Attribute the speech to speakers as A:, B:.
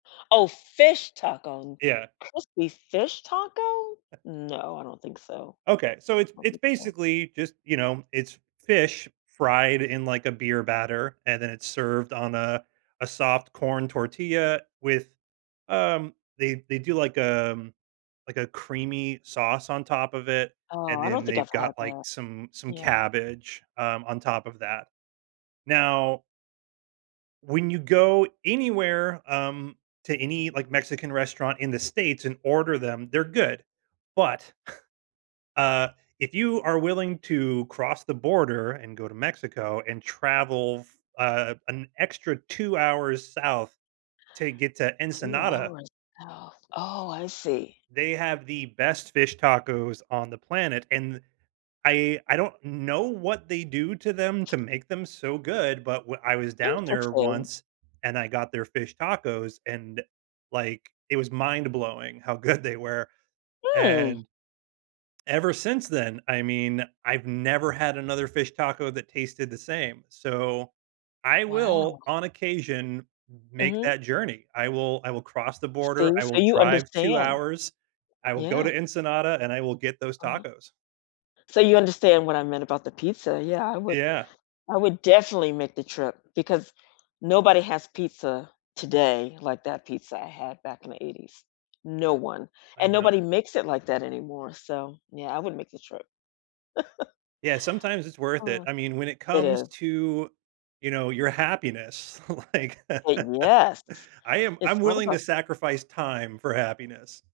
A: Oh, fish taco.
B: Yeah.
A: Crispy fish taco? No, I don't think so.
B: Okay, so it's
A: Don't
B: it's
A: think so.
B: basically just you know, it's fish, fried in, like, a beer batter, and then it's served on a a soft corn tortilla, with, um they they do like, um like, a creamy sauce on top of it,
A: Oh,
B: and
A: I
B: then
A: don't think
B: they've
A: I've
B: got,
A: had
B: like,
A: that.
B: some some
A: Yeah.
B: cabbage, um, on top of that. Now when you go anywhere, um, to any, like, Mexican restaurant in the States, and order them they're good, but uh, if you are willing to cross the border and go to Mexico, and travel f uh, an extra 2 hours South, to get to
A: 2
B: Ensenada
A: hours. Oh, I see.
B: They have the best fish tacos on the planet, and th I I don't know what they do to them to make them so good, but w I was down there
A: Interesting.
B: once, and I got their fish tacos, and, like, it was mind-blowing how good they were,
A: Mm.
B: and, ever since then, I mean, I've never had another fish taco that tasted the same, so I
A: Wow.
B: will, on occasion, m make
A: Mhm.
B: that journey. I will I will cross the border,
A: See,
B: I
A: so
B: will
A: you
B: drive 2
A: understand.
B: hours, I will go
A: Yeah.
B: to Ensenada, and I will get those
A: Uh-huh.
B: tacos.
A: So you understand what I meant about the pizza yeah, I would
B: Yeah.
A: I would definitely make the trip, because nobody has pizza, today, like that pizza I had back in the 80s. No one.
B: I
A: And
B: know.
A: nobody makes it like that anymore, so, yeah, I wouldn't make the trip.
B: Yeah, sometimes it's worth it.
A: Oh
B: I mean, when it
A: it
B: comes
A: is.
B: to, you know, your happiness, like
A: Eh Yes!
B: I am I'm
A: It's all
B: willing to
A: about
B: sacrifice time for happiness.